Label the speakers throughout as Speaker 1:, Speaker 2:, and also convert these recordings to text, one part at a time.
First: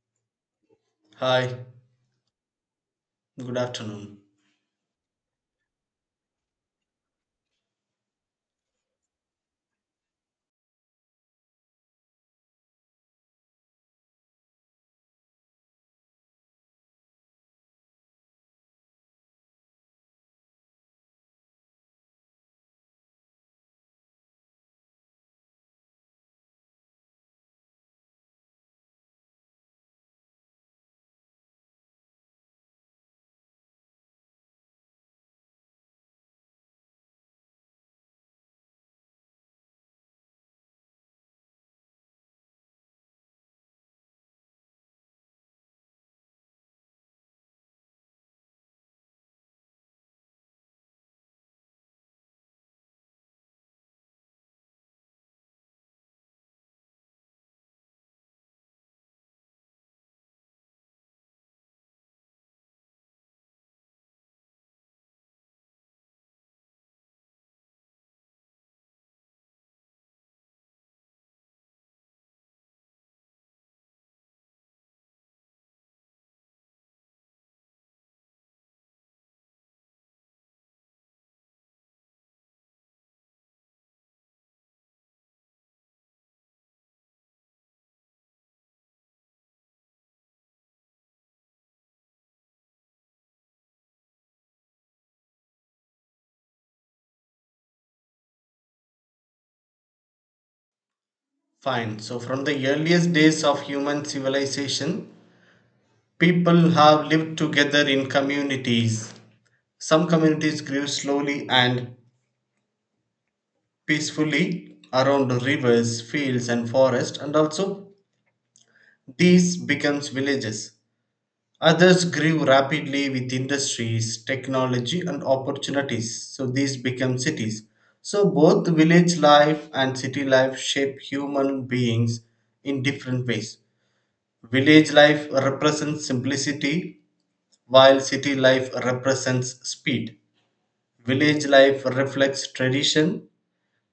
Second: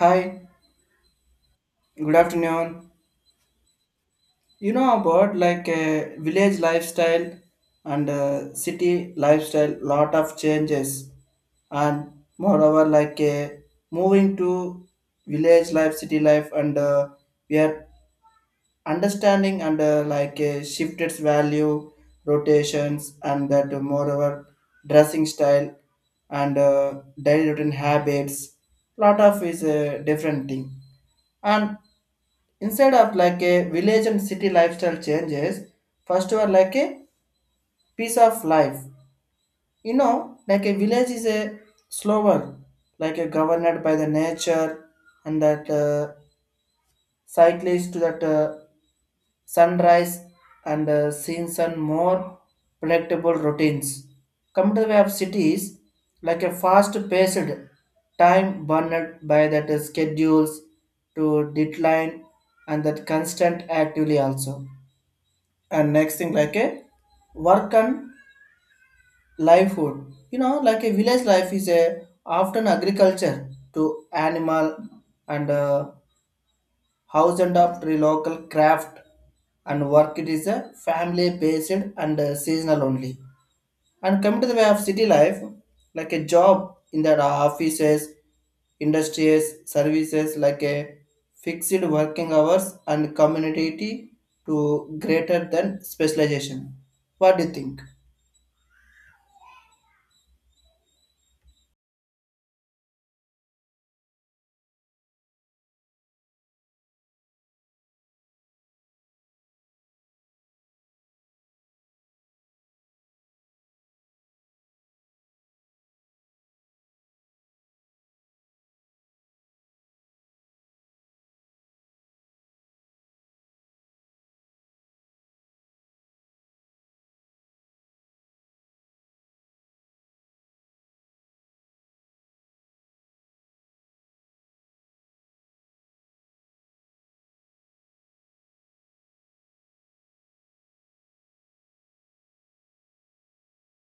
Speaker 1: Hi,
Speaker 2: Hi,
Speaker 1: good afternoon.
Speaker 2: good afternoon.
Speaker 1: You know about like village lifestyle and city lifestyle, lot of changes, and moreover like moving to village life, city life, and we are understanding and like shifted value, rotations, and that moreover dressing style and daily routine habits, lot of is a different thing and instead of like a village and city lifestyle changes first were like a piece of life, you know, like a village is a slower, like a governed by the nature and that cyclist to that sunrise and scenes and more predictable routines, come to the way of cities like a fast paced time burned by that schedules to deadline and that constant actively also. And next thing like a work and livelihood, you know, like a village life is a often agriculture to animal and house and up to local craft, and work it is a family based and seasonal only. And come to the way of city life, like a job in the offices, industries, services, like a fixed working hours and community to greater than specialization. What do you think?
Speaker 2: Fine. So, from the earliest days of human civilization, people have lived together in communities. Some communities grew slowly and peacefully around rivers, fields, and forests, and also these becomes villages. Others grew rapidly with industries, technology, and opportunities. So, these become cities. So, both village life and city life shape human beings in different ways. Village life represents simplicity, while city life represents speed. Village life reflects tradition,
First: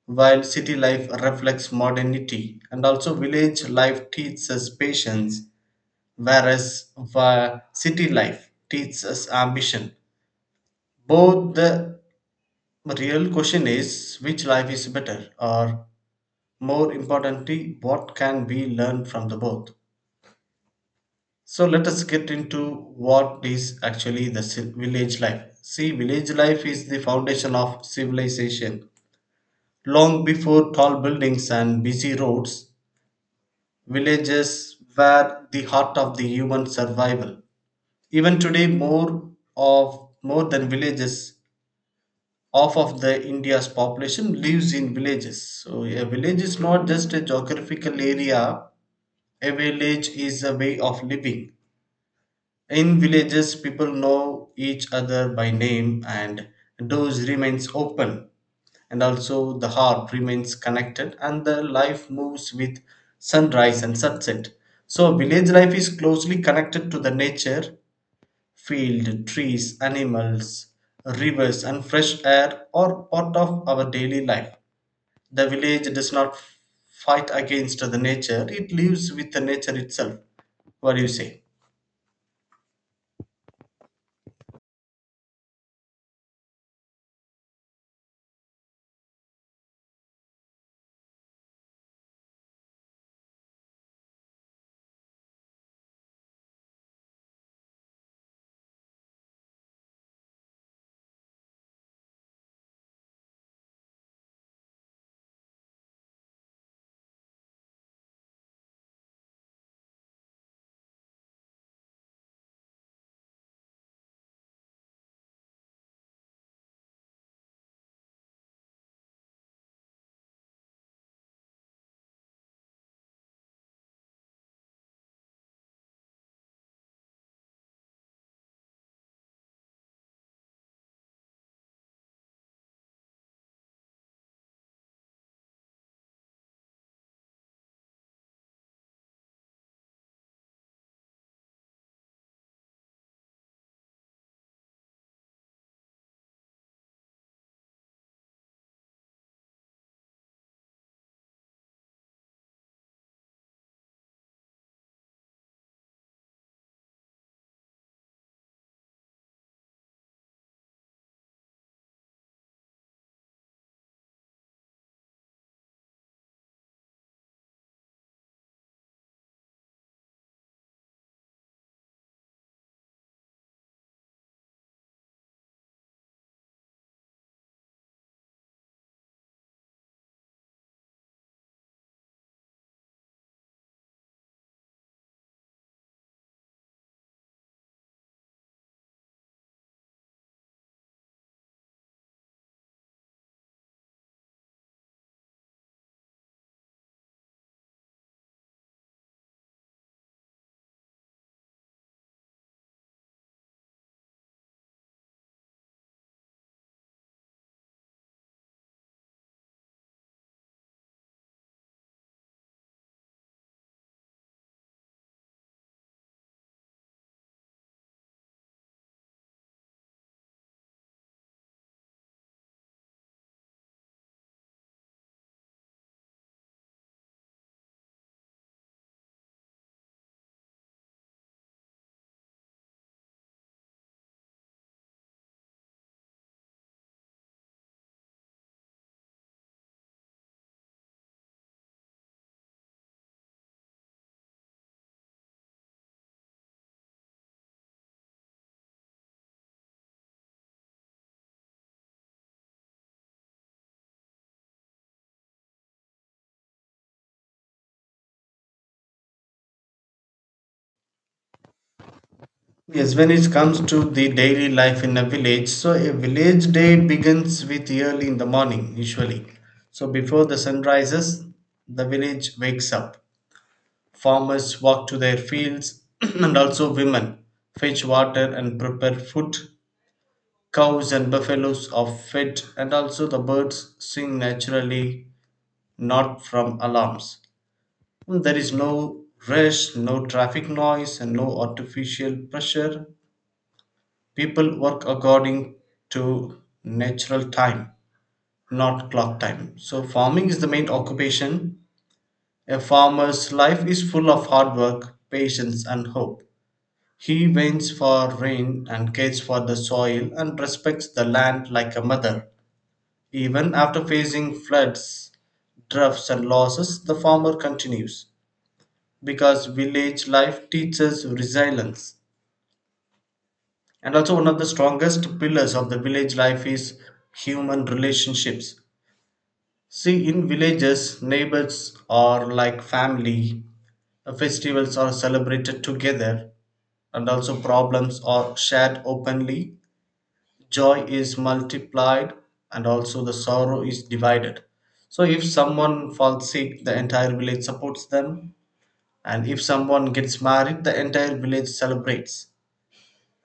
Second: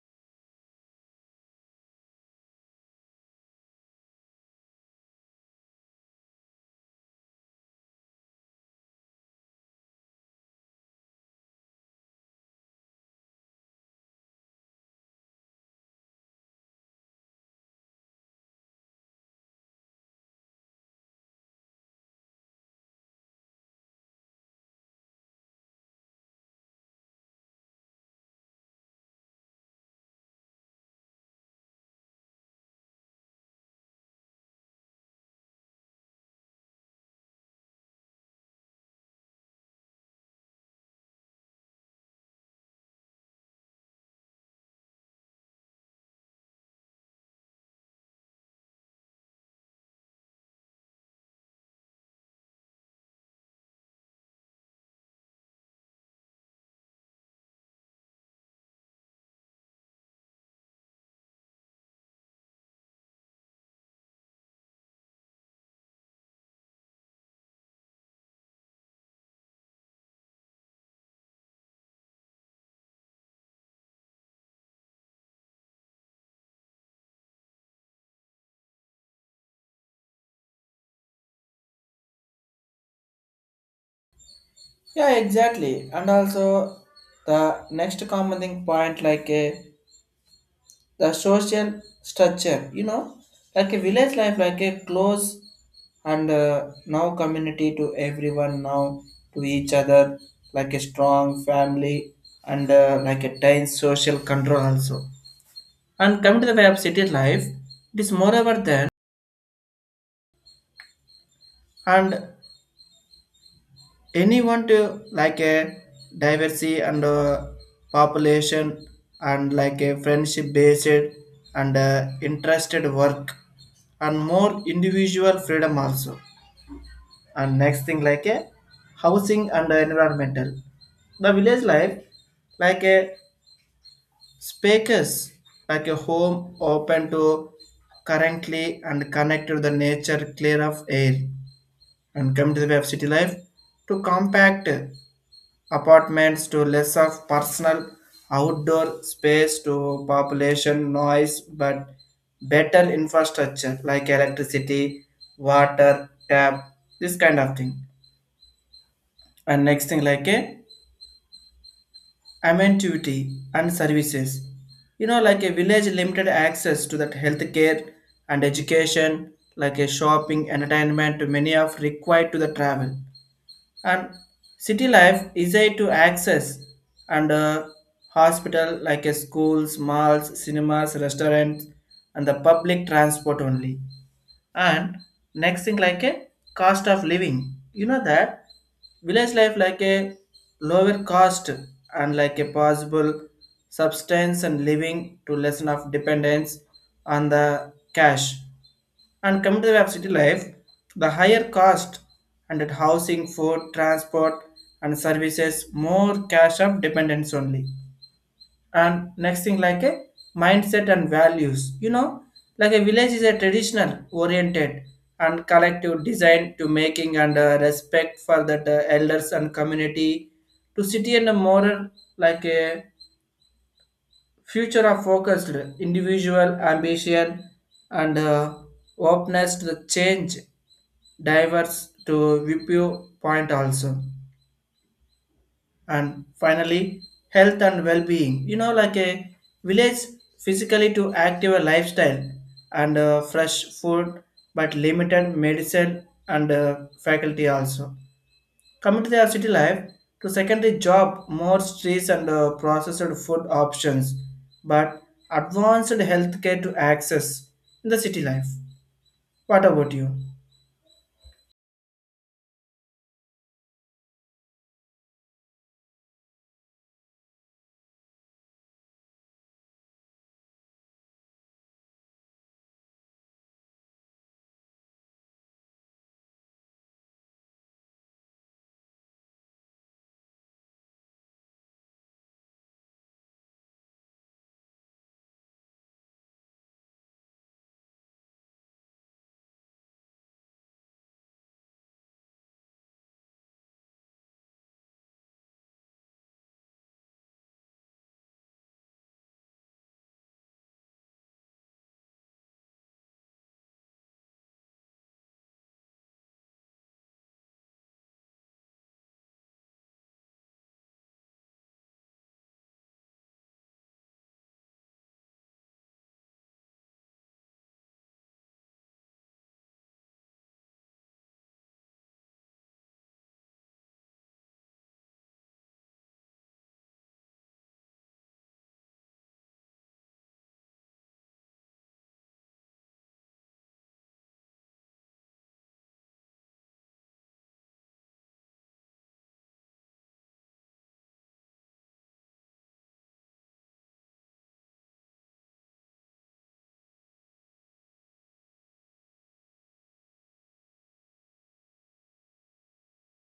Speaker 2: while city life reflects modernity. And also, village life teaches us patience, whereas city life teaches us ambition. Both the real question is, which life is better, or more importantly, what can we learn from the both? So let us get into what is actually the village life. See, village life is the foundation of civilization. Long before tall buildings and busy roads, villages were the heart of the human survival. Even today, more than villages, half of the India's population lives in villages. So a village is not just a geographical area. A village is a way of living. In villages, people know each other by name, and doors remains open, and also the heart remains connected, and the life moves with sunrise and sunset. So, village life is closely connected to the nature. Field, trees, animals, rivers, and fresh air are part of our daily life. The village does not fight against the nature; it lives with the nature itself. What do you say?
Speaker 1: Yeah, exactly. And also the next common thing point like a the social structure, you know, like a village life, like a close and now community to everyone now to each other, like a strong family and like a tight social control also. And coming to the way of city life, it is moreover than and anyone to like a diversity and population and like a friendship based and interested work and more individual freedom also. And next thing like a housing and environmental, the village life like a speakers, like a home open to currently and connect to the nature clear of air, and come to the web city life to compact apartments to less of personal outdoor space to population noise but better infrastructure like electricity, water tap, this kind of thing. And next thing like a amenity and services, you know, like a village limited access to that healthcare and education, like a shopping entertainment many of required to the travel, and city life is a to access and hospital like a schools, malls, cinemas, restaurants and the public transport only. And next thing like a cost of living, you know, that village life like a lower cost and like a possible substance and living to lessen of dependence on the cash, and come to the way of city life, the higher cost and at housing, food, transport and services more cash of dependence only. And next thing like a mindset and values, you know, like a village is a traditional oriented and collective design to making and respect for the elders and community, to city and a moral like a future of focused individual ambition and openness to the change, diverse to viewpoint also. And finally, health and well-being, you know, like a village physically to active a lifestyle and fresh food but limited medicine and faculty also. Coming to the city life, to secondary job more streets and processed food options but advanced healthcare to access in the city life. What about you?
Speaker 2: Yes, when it comes to the daily life in a village, so a village day begins with early in the morning, usually. So before the sun rises, the village wakes up. Farmers walk to their fields, and also women fetch water and prepare food. Cows and buffaloes are fed, and also the birds sing naturally, not from alarms. There is no rush, no traffic noise, and no artificial pressure. People work according to natural time, not clock time. So farming is the main occupation. A farmer's life is full of hard work, patience, and hope. He waits for rain and cares for the soil and respects the land like a mother. Even after facing floods, droughts, and losses, the farmer continues, because village life teaches resilience. And also, one of the strongest pillars of the village life is human relationships. See, in villages, neighbors are like family. Festivals are celebrated together, and also problems are shared openly. Joy is multiplied, and also the sorrow is divided. So, if someone falls sick, the entire village supports them, and if someone gets married, the entire village celebrates,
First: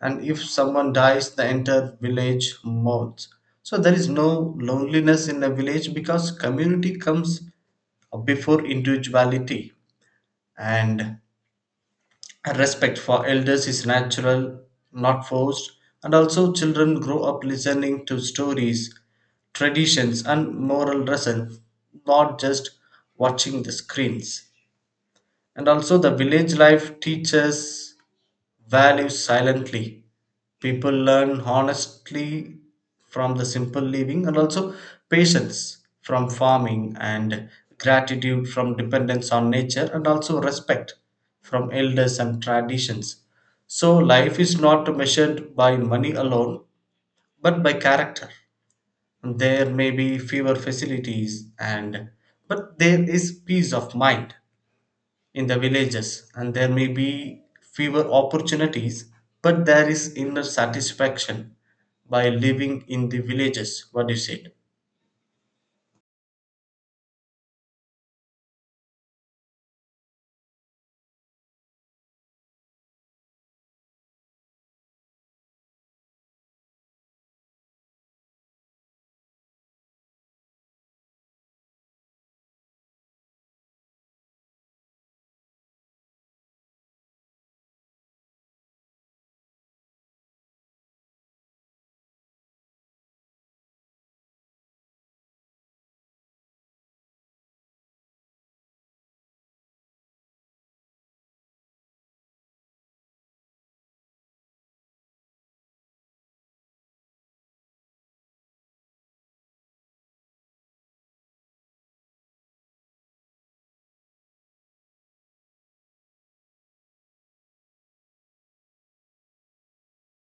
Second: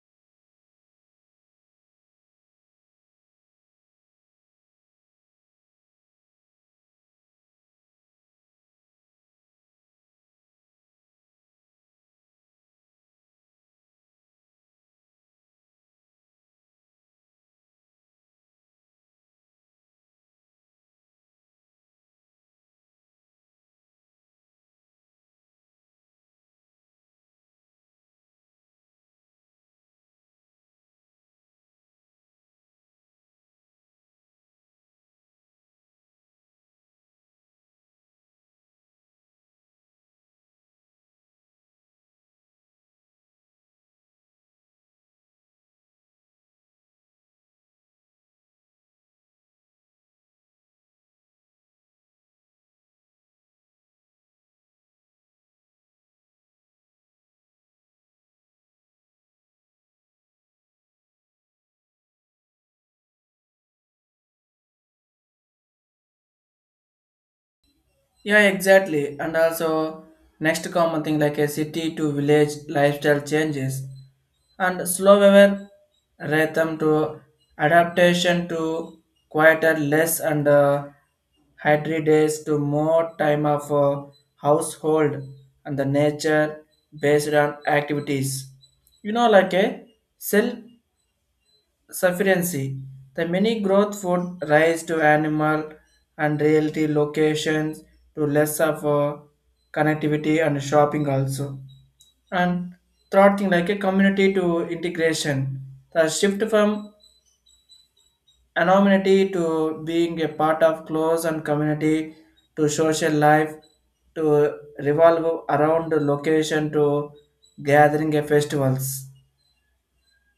Speaker 2: and if someone dies, the entire village mourns. So there is no loneliness in a village, because community comes before individuality. And respect for elders is natural, not forced. And also children grow up listening to stories, traditions, and moral lessons, not just watching the screens. And also the village life teaches values silently. People learn honestly from the simple living, and also patience from farming, and gratitude from dependence on nature, and also respect from elders and traditions. So life is not measured by money alone, but by character. There may be fewer facilities, and but there is peace of mind in the villages, and there may be fewer opportunities, but there is inner satisfaction by living in the villages. What do you said?
Speaker 1: Yeah, exactly. And also, next common thing like a city to village lifestyle changes and slow weather rhythm to adaptation to quieter, less and hydry days to more time of household and the nature based on activities. You know, like a self sufficiency. The many growth would rise to animal and realty locations to less of a connectivity and shopping also. And thwarting like a community to integration. The shift from anonymity to being a part of close and community to social life to revolve around the location to gathering a festivals,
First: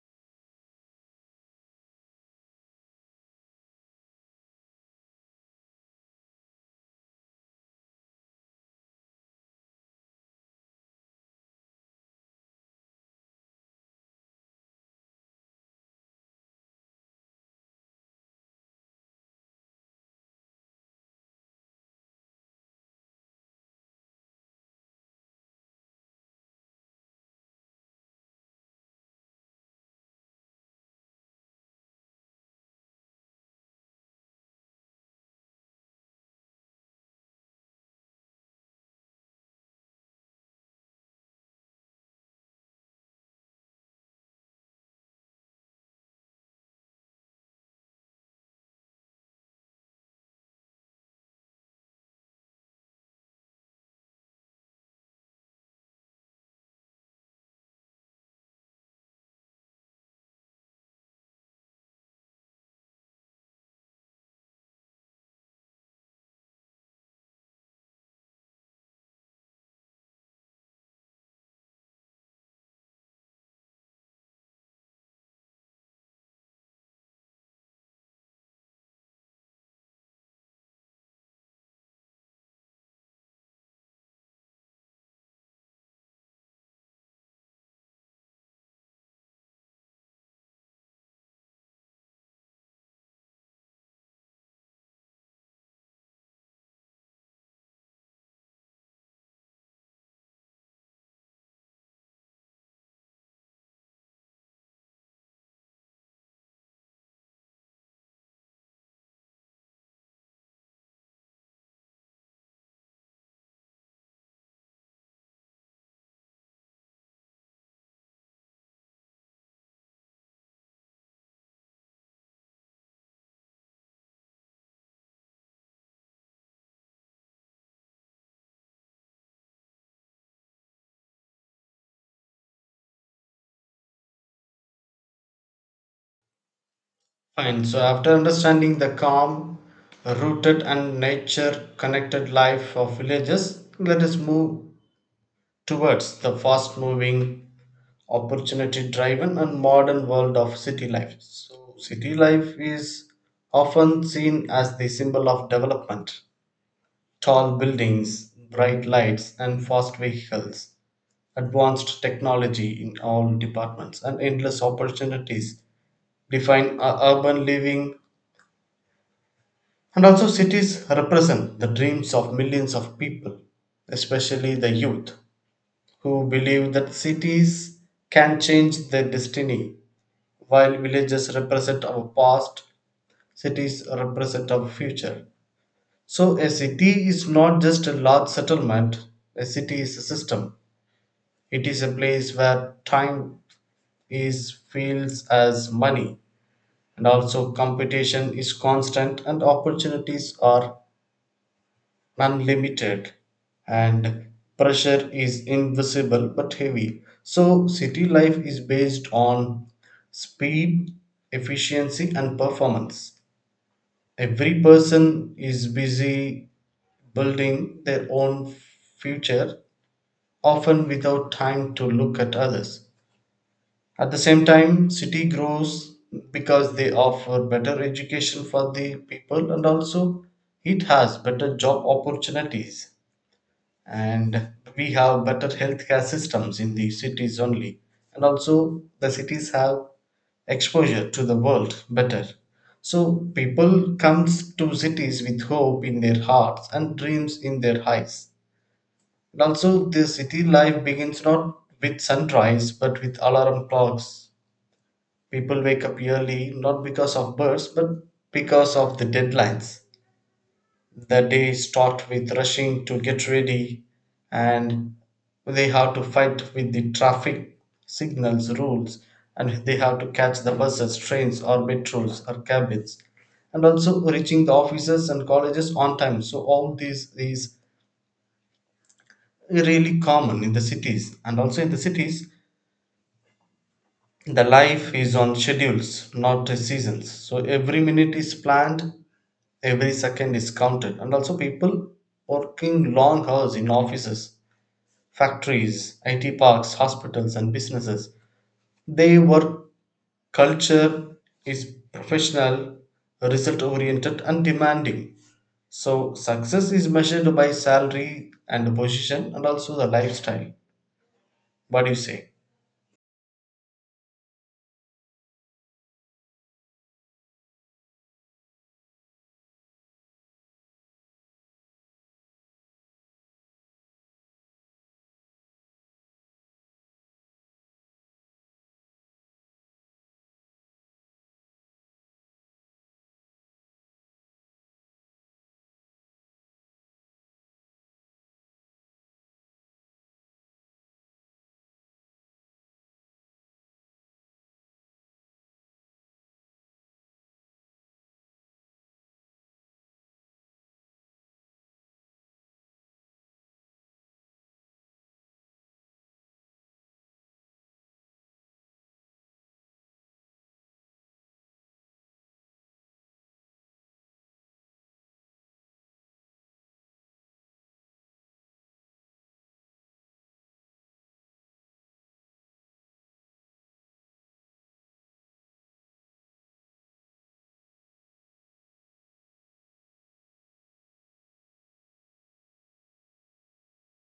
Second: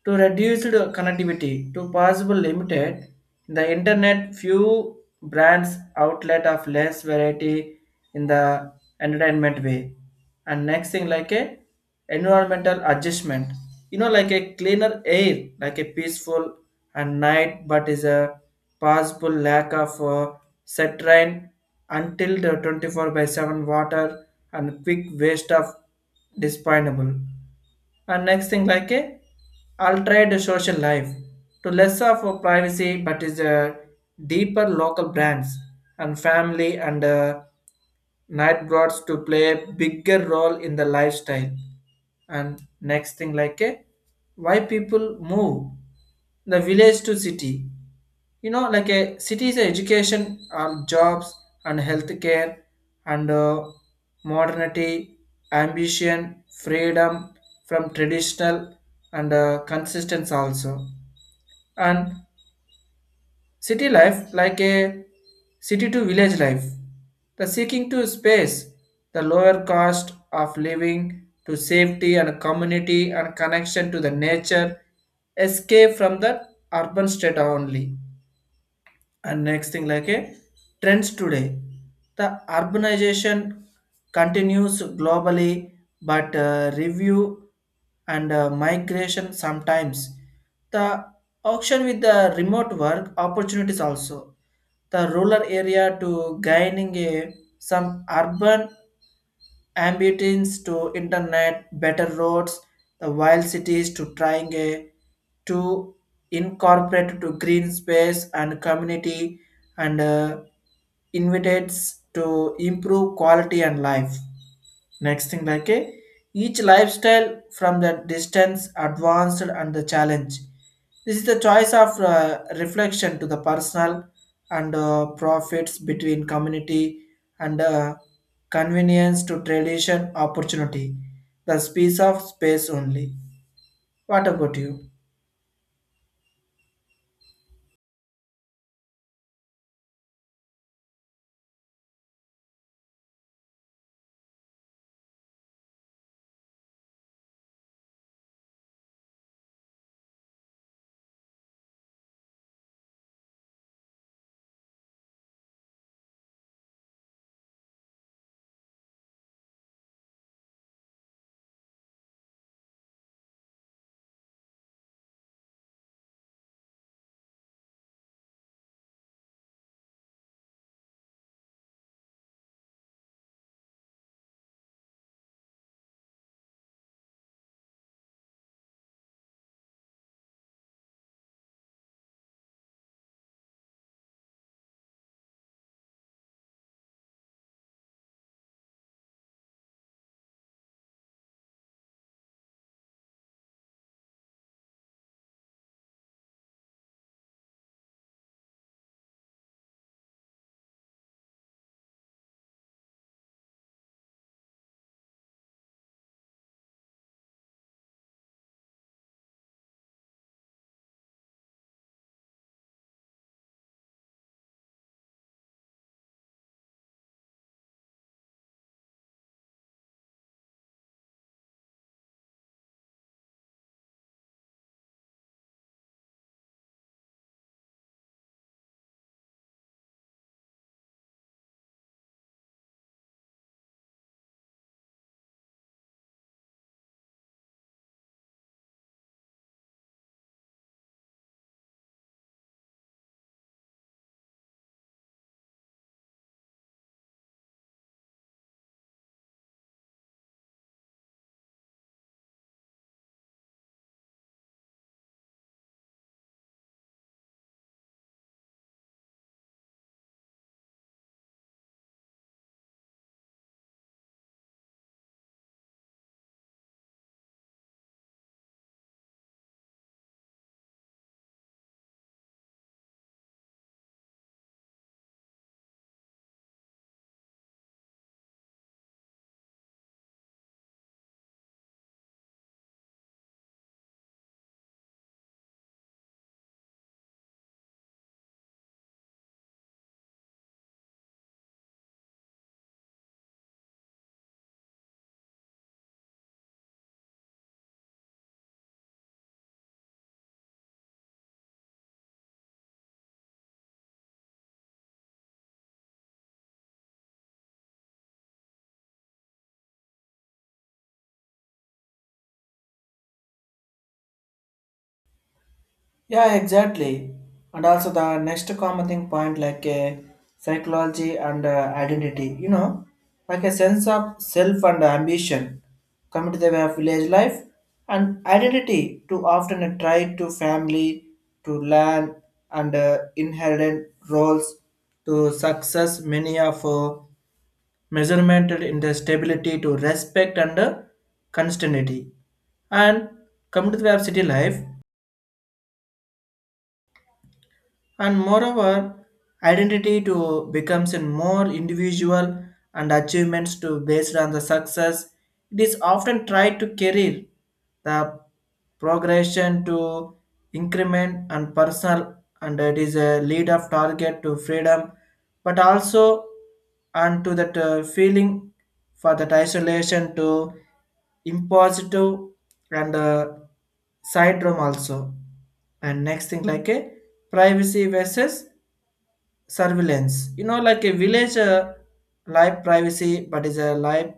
Speaker 1: to reduced connectivity to possible limited the internet, few brands outlet of less variety in the entertainment way. And next thing like a environmental adjustment, you know, like a cleaner air, like a peaceful and night but is a possible lack of set rain until the 24/7 water and quick waste of disponible. And next thing like a altered social life, to less of a privacy but is a deeper local brands and family and night brought to play a bigger role in the lifestyle. And next thing like a why people move the village to city, you know, like a city is a education or jobs and healthcare and modernity, ambition, freedom from traditional and consistence also. And city life, like a city to village life, the seeking to space, the lower cost of living to safety and community and connection to the nature, escape from the urban state only. And next thing, like a trends today, the urbanization continues globally, but review and migration sometimes the auction with the remote work opportunities also, the rural area to gaining a, some urban ambience to internet, better roads, the wild cities to trying a, to incorporate to green space and community and invitates to improve quality and life. Next thing like a each lifestyle from the distance advanced and the challenge. This is the choice of reflection to the personal and profits between community and convenience to tradition opportunity. The space of space only. What about you?
Speaker 2: Fine. So after understanding the calm, rooted, and nature connected life of villages, let us move towards the fast moving, opportunity driven, and modern world of city life. So city life is often seen as the symbol of development. Tall buildings, bright lights, and fast vehicles, advanced technology in all departments, and endless opportunities define urban living. And also, cities represent the dreams of millions of people, especially the youth, who believe that cities can change their destiny. While villages represent our past, cities represent our future. So, a city is not just a large settlement, a city is a system. It is a place where time is feels as money, and also competition is constant, and opportunities are unlimited, and pressure is invisible but heavy. So city life is based on speed, efficiency, and performance. Every person is busy building their own future, often without time to look at others. At the same time, city grows because they offer better education for the people, and also it has better job opportunities, and we have better healthcare systems in the cities only, and also the cities have exposure to the world better. So people comes to cities with hope in their hearts and dreams in their eyes. And also the city life begins not with sunrise but with alarm clocks. People wake up early not because of birds but because of the deadlines. The day is stocked with rushing to get ready, and they have to fight with the traffic signals rules, and they have to catch the buses, trains, or metros or cabins, and also reaching the offices and colleges on time. So all these is really common in the cities, and also in the cities the life is on schedules, not seasons. So every minute is planned, every second is counted, and also people working long hours in offices, factories, it parks, hospitals, and businesses. Their work culture is professional, result oriented, and demanding. So success is measured by salary and the position and also the lifestyle. What do you say?
Speaker 1: Yeah, exactly. And also the next common thing point like psychology and identity, you know, like a sense of self and ambition come to the way of village life and identity to often a tie to family, to land and inherent roles to success many of measuremented in the stability to respect and constancy. And come to the way of city life, and moreover identity to becomes in more individual and achievements to based on the success, it is often tried to career, the progression to increment and personal, and it is a lead of target to freedom but also and to that feeling for that isolation to impositive and syndrome also. And next thing like a privacy versus surveillance, you know, like a village life privacy but is a life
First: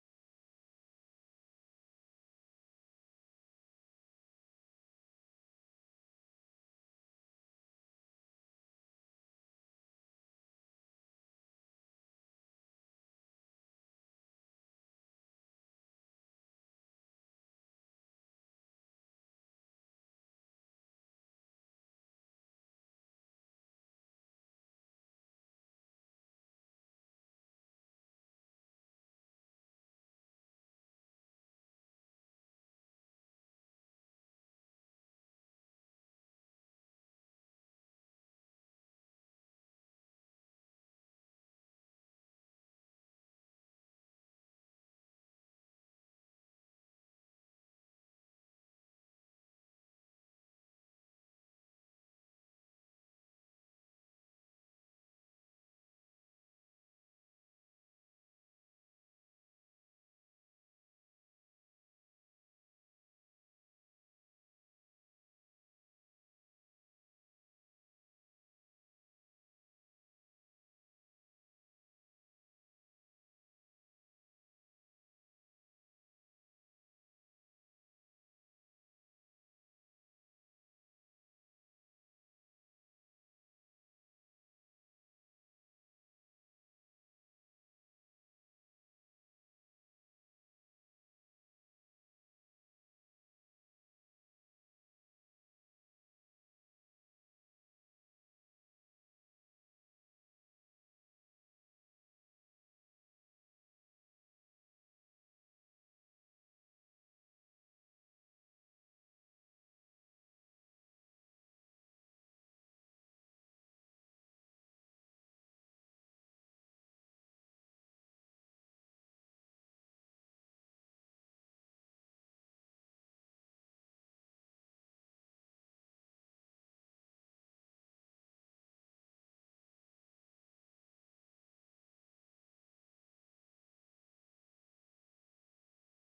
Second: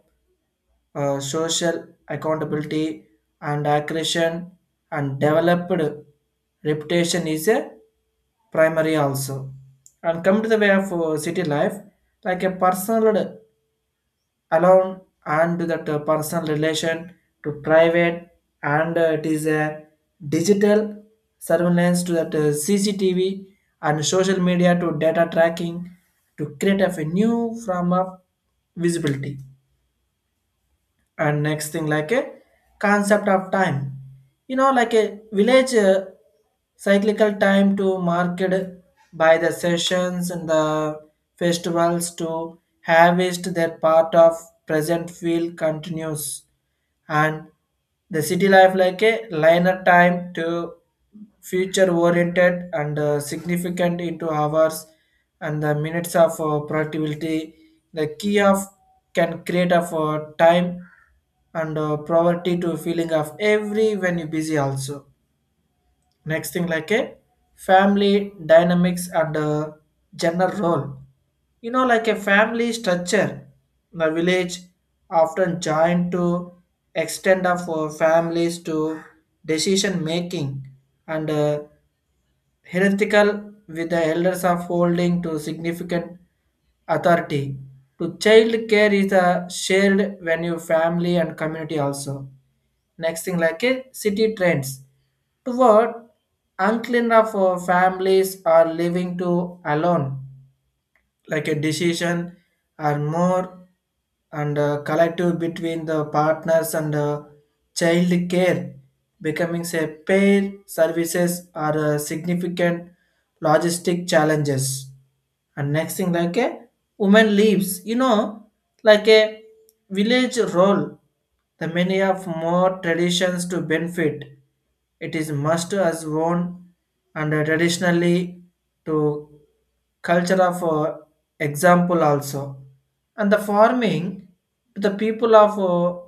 Speaker 1: social accountability and accretion and developed reputation is a primary also. And come to the way of city life like a personal, alone, and that personal relation to private and it is a digital surveillance to that CCTV and social media to data tracking to create a new form of visibility. And next thing like a concept of time, you know, like a village cyclical time to market by the sessions and the festivals to harvest their part of present field continues, and the city life like a liner time to future oriented and significant into hours and the minutes of productivity, the key of can create of time and poverty to feeling of every when you busy also. Next thing like a family dynamics and gender role, you know, like a family structure, the village often joined to extend of families to decision making and hierarchical with the elders of holding to significant authority. To child care is a shared venue, family and community also. Next thing like a city trends toward unclean of families are living to alone, like a decision or more and collective between the partners and child care becoming a pair services are significant logistic challenges. And next thing like a woman leaves, you know, like a village role, the many of more traditions to benefit, it is must as worn and traditionally to culture of example also, and the farming to the people of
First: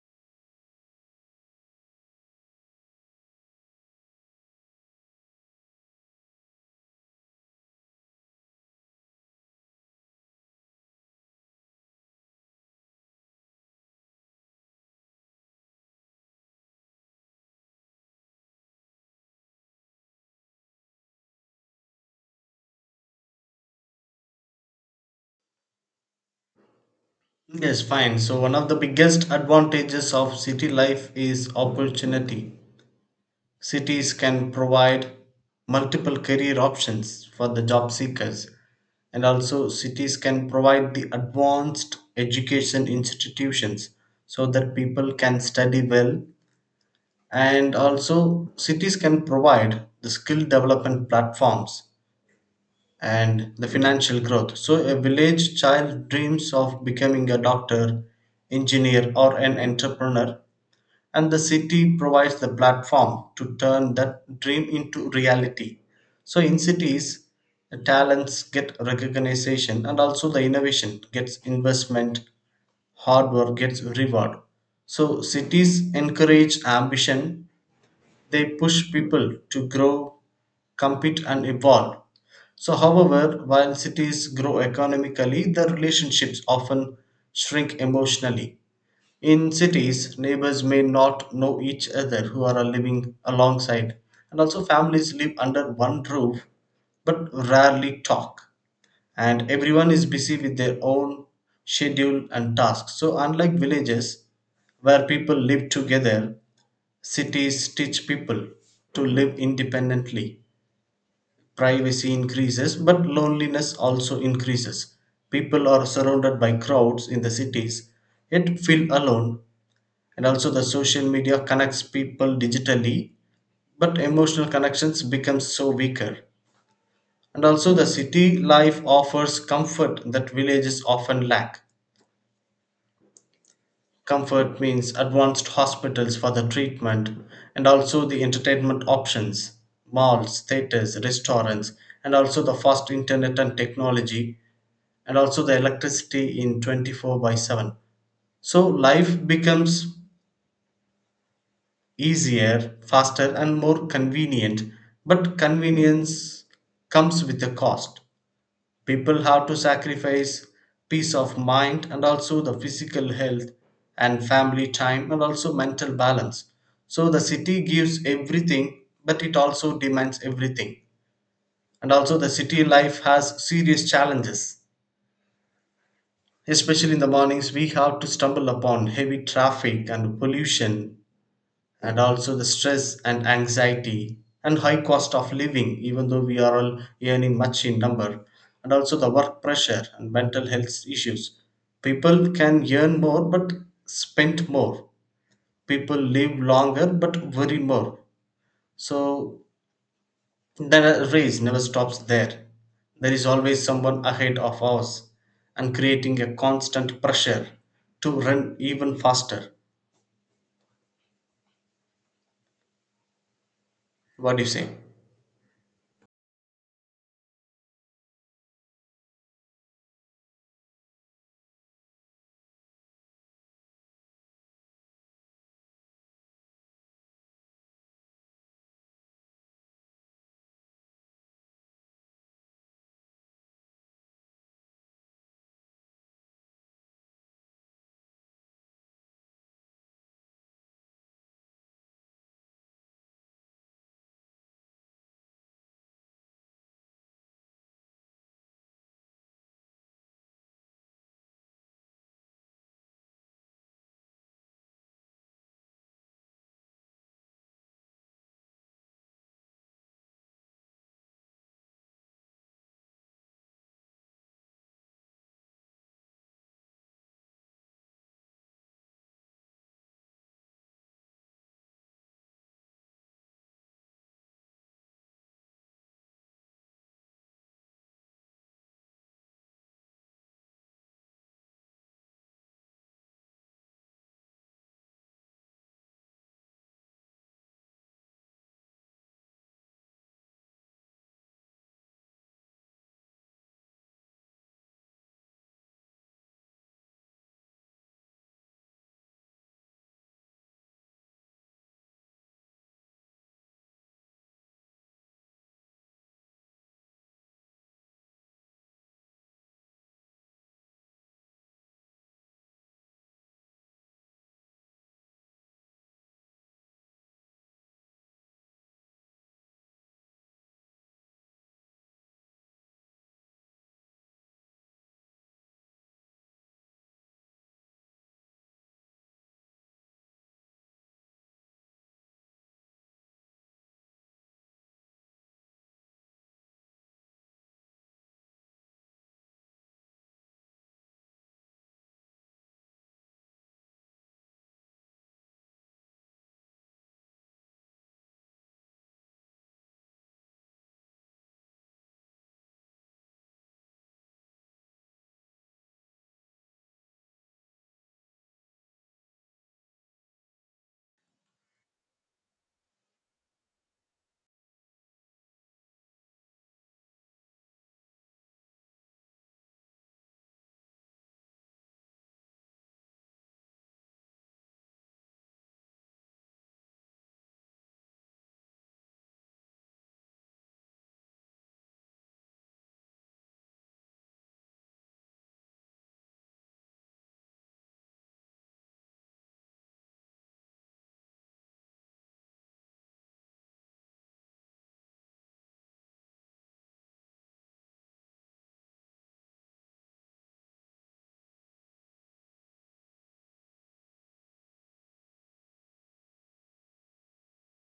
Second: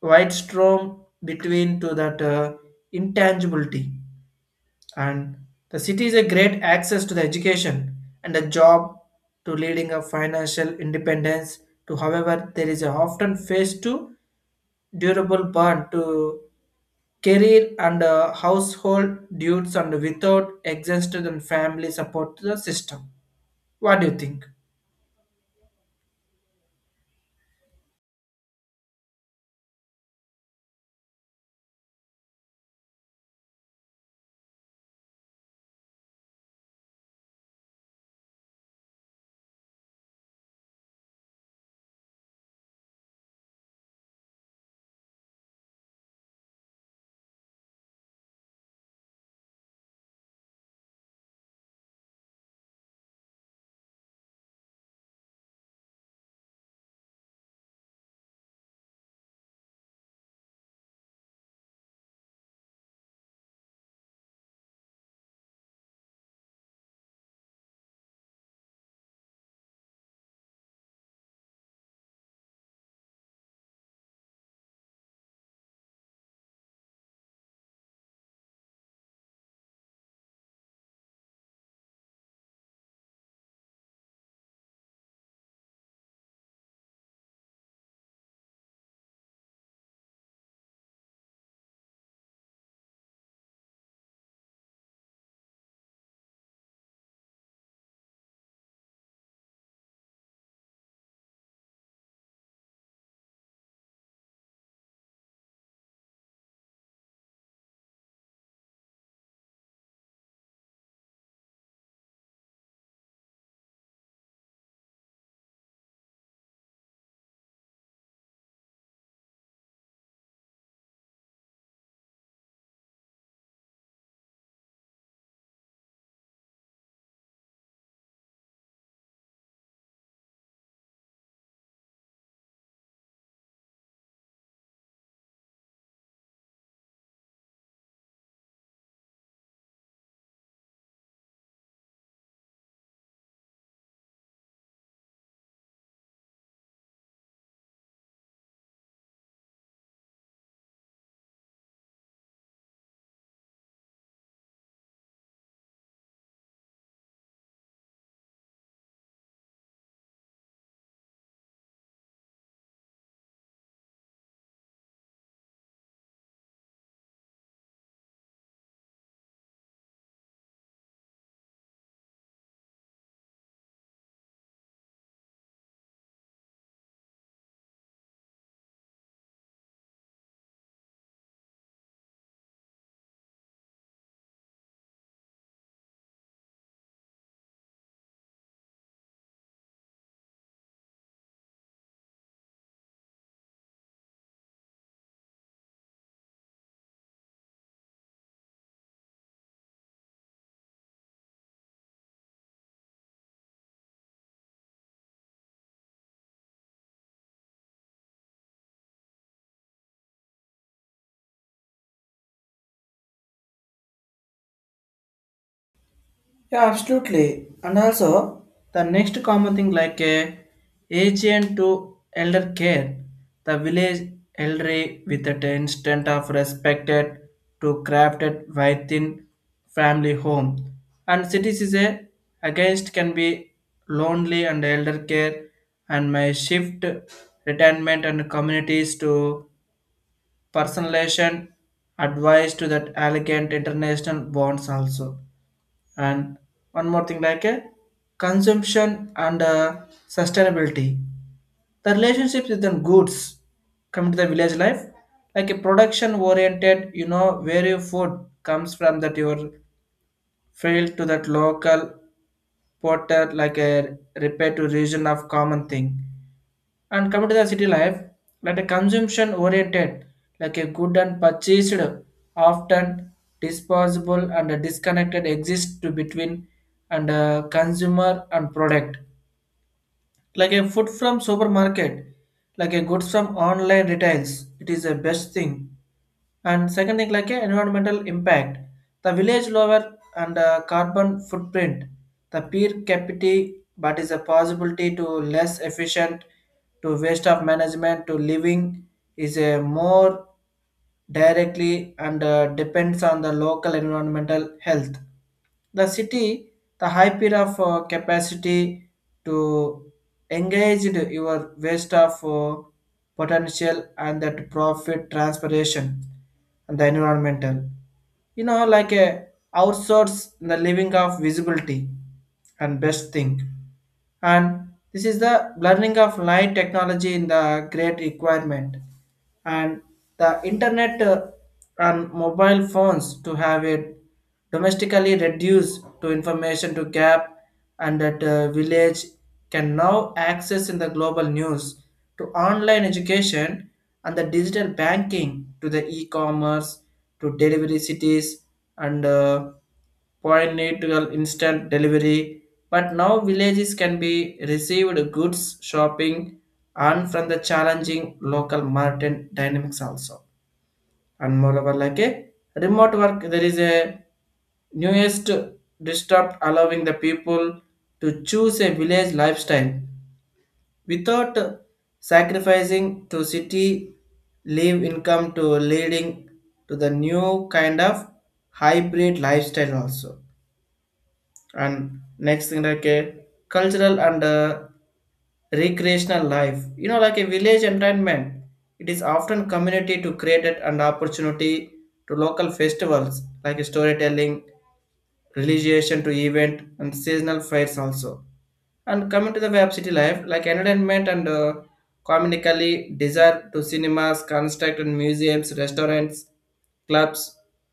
Speaker 1: white storm between to that intangibility, and the city is a great access to the education and a job to leading a financial independence to however there is a often face to durable burn to career and household duties and without exhausted and family support to the system. What do you think?
Speaker 2: Yes, fine. So one of the biggest advantages of city life is opportunity. Cities can provide multiple career options for the job seekers, and also cities can provide the advanced education institutions so that people can study well, and also cities can provide the skill development platforms and the financial growth. So, a village child dreams of becoming a doctor, engineer, or an entrepreneur, and the city provides the platform to turn that dream into reality. So in cities the talents get recognition, and also the innovation gets investment, hard work gets reward. So cities encourage ambition. They push people to grow, compete, and evolve. So however, while cities grow economically, the relationships often shrink emotionally. In cities, neighbors may not know each other who are living alongside, and also families live under one roof but rarely talk, and everyone is busy with their own schedule and tasks. So, unlike villages where people live together, cities teach people to live independently. Privacy increases, but loneliness also increases. People are surrounded by crowds in the cities, yet feel alone, and also the social media connects people digitally, but emotional connections become so weaker. And also the city life offers comfort that villages often lack. Comfort means advanced hospitals for the treatment, and also the entertainment options, malls, theaters, restaurants, and also the fast internet and technology, and also the electricity in 24/7. So life becomes easier, faster, and more convenient. But convenience comes with a cost. People have to sacrifice peace of mind, and also the physical health and family time, and also mental balance. So the city gives everything, but it also demands everything. And also, the city life has serious challenges. Especially in the mornings, we have to stumble upon heavy traffic and pollution, and also the stress and anxiety, and high cost of living even though we are all earning much in number, and also the work pressure and mental health issues. People can earn more but spend more. People live longer but worry more. So the race never stops there. There is always someone ahead of us, and creating a constant pressure to run even faster. What do you say?
Speaker 1: Yeah, absolutely. And also, the next common thing like a agent to elder care, the village elderly with an instant of respected to crafted within family home. And cities is a against can be lonely and elder care and my shift retirement and communities to personalization advice to that elegant international bonds also. And one more thing like a consumption and sustainability, the relationship with the goods come to the village life like a production oriented, you know, where your food comes from that your field to that local porter like a repair to region of common thing. And coming to the city life, like a consumption oriented, like a good and purchased, often disposable and disconnected exist to between and consumer and product, like a food from supermarket, like a goods from online retails, it is the best thing. And second thing like a environmental impact, the village lower and carbon footprint the per capita but is a possibility to less efficient to waste of management to living is a more directly and depends on the local environmental health, the city, the high peer of capacity to engage your waste of potential and that profit transpiration, and the environmental, you know, like a outsource the living of visibility and best thing. And this is the blurring of light technology in the great requirement, and the internet and mobile phones to have it domestically reduced to information to gap, and that village can now access in the global news to online education and the digital banking to the e-commerce to delivery cities and pointical instant delivery, but now villages can be received goods shopping and from the challenging local market dynamics also. And moreover, like a remote work, there is a newest disrupt allowing the people to choose a village lifestyle without sacrificing to city live income to leading to the new kind of hybrid lifestyle also. And next thing like a cultural and recreational life, you know, like a village entertainment, it is often community to create it and opportunity to local festivals like a storytelling, religion to event and seasonal fairs also. And coming to the web city life like entertainment and communically desire to cinemas, construct and museums, restaurants, clubs,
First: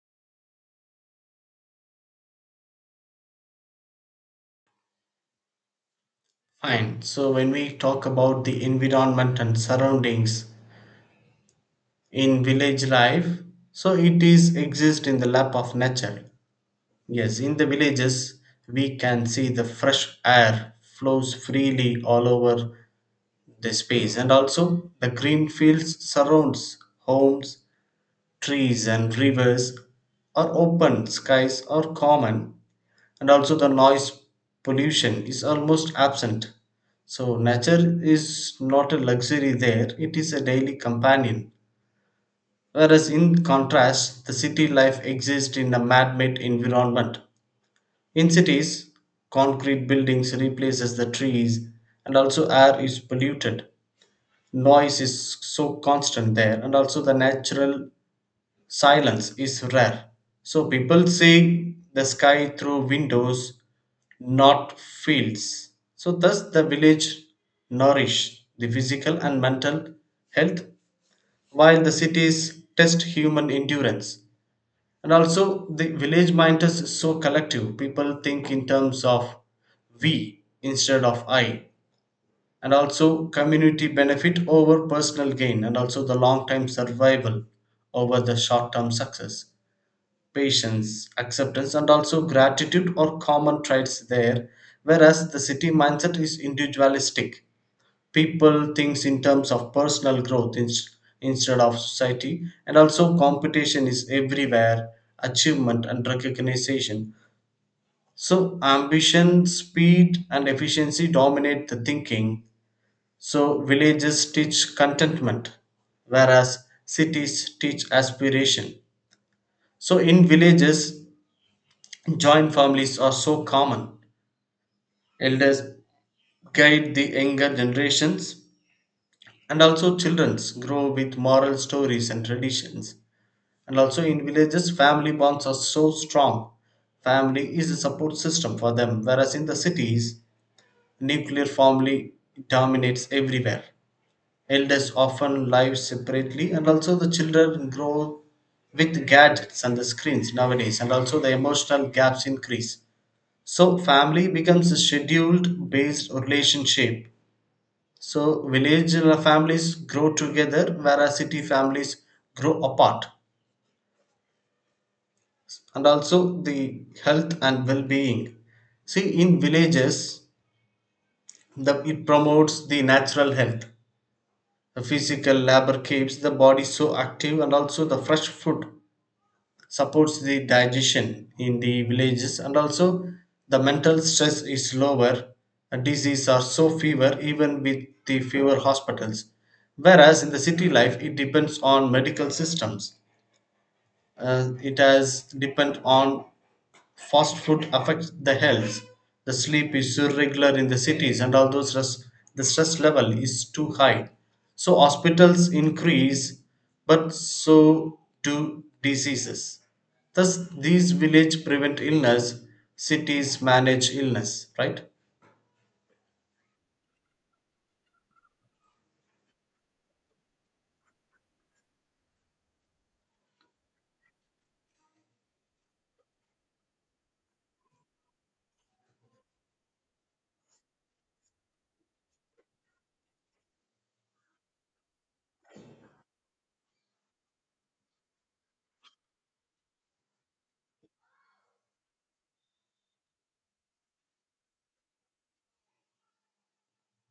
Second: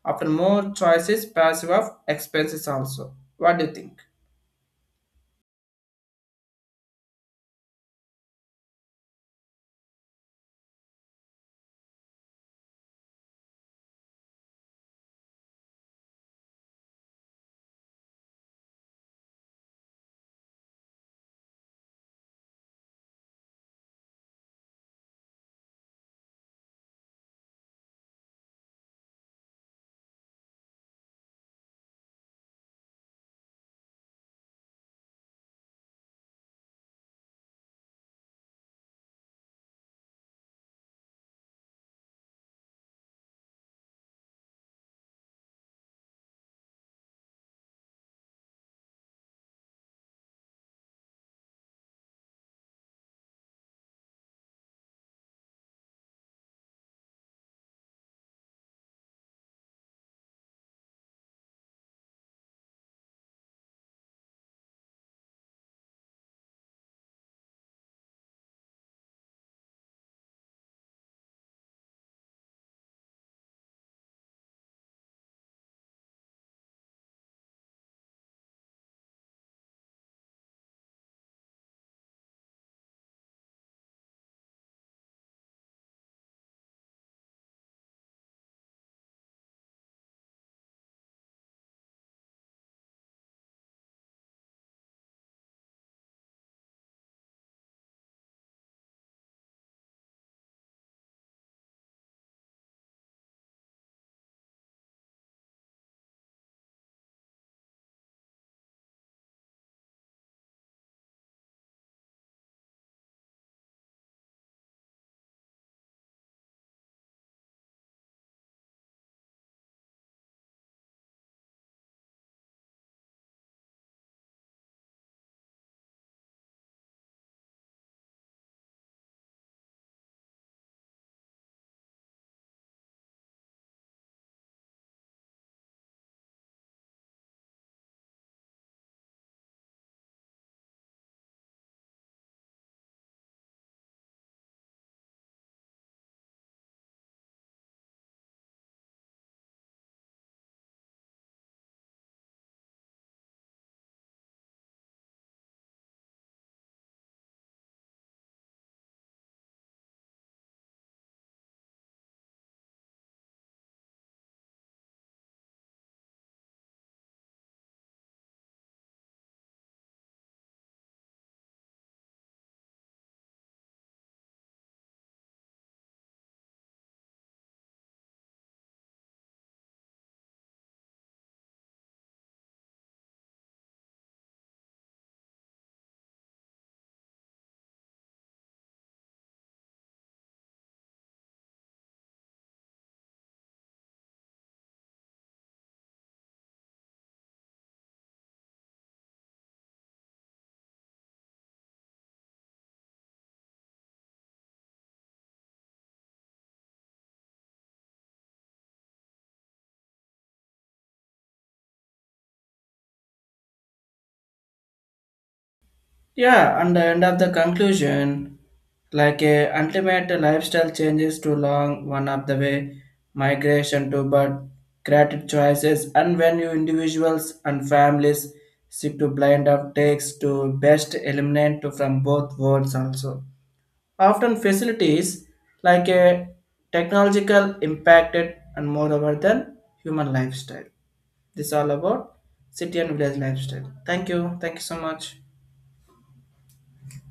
Speaker 1: often more choices passive of expenses also. What do you think?
Speaker 2: Fine. So when we talk about the environment and surroundings in village life, so it is exist in the lap of nature. Yes, in the villages we can see the fresh air flows freely all over the space, and also the green fields surrounds homes, trees and rivers or open skies are common, and also the noise pollution is almost absent. So nature is not a luxury there, it is a daily companion. Whereas in contrast, the city life exists in a man-made environment. In cities, concrete buildings replaces the trees, and also air is polluted, noise is so constant there, and also the natural silence is rare. So people see the sky through windows, not fields. So thus the village nourish the physical and mental health, while the cities test human endurance. And also the village mind is so collective. People think in terms of we instead of I. And also community benefit over personal gain, and also the long term survival over the short term success. Patience, acceptance, and also gratitude are common traits there, whereas the city mindset is individualistic. People thinks in terms of personal growth instead of society, and also competition is everywhere, achievement and recognition. So, ambition, speed, and efficiency dominate the thinking. So, villages teach contentment, whereas cities teach aspiration. So, in villages, joint families are so common. Elders guide the younger generations, and also children grow with moral stories and traditions. And also in villages, family bonds are so strong. Family is a support system for them, whereas in the cities, nuclear family dominates everywhere. Elders often live separately, and also the children grow with gadgets and the screens nowadays, and also the emotional gaps increase. So family becomes a scheduled based relationship. So village families grow together, whereas city families grow apart. And also the health and well-being. See, in villages, it promotes the natural health. The physical labor keeps the body so active, and also the fresh food supports the digestion in the villages, and also the mental stress is lower, and disease are so fewer even with the fewer hospitals. Whereas in the city life, it depends on medical systems. It has depend on fast food affects the health. The sleep is irregular in the cities, and although stress, the stress level is too high. So hospitals increase, but so do diseases. Thus, these village prevent illness, cities manage illness, right?
Speaker 1: Yeah, and the end of the conclusion, like a ultimate lifestyle changes to long one of the way migration to but creative choices and when you individuals and families seek to blind up takes to best eliminate to from both worlds also. Often facilities like a technological impacted and moreover than human lifestyle. This all about city and village lifestyle. Thank you. Thank you so much.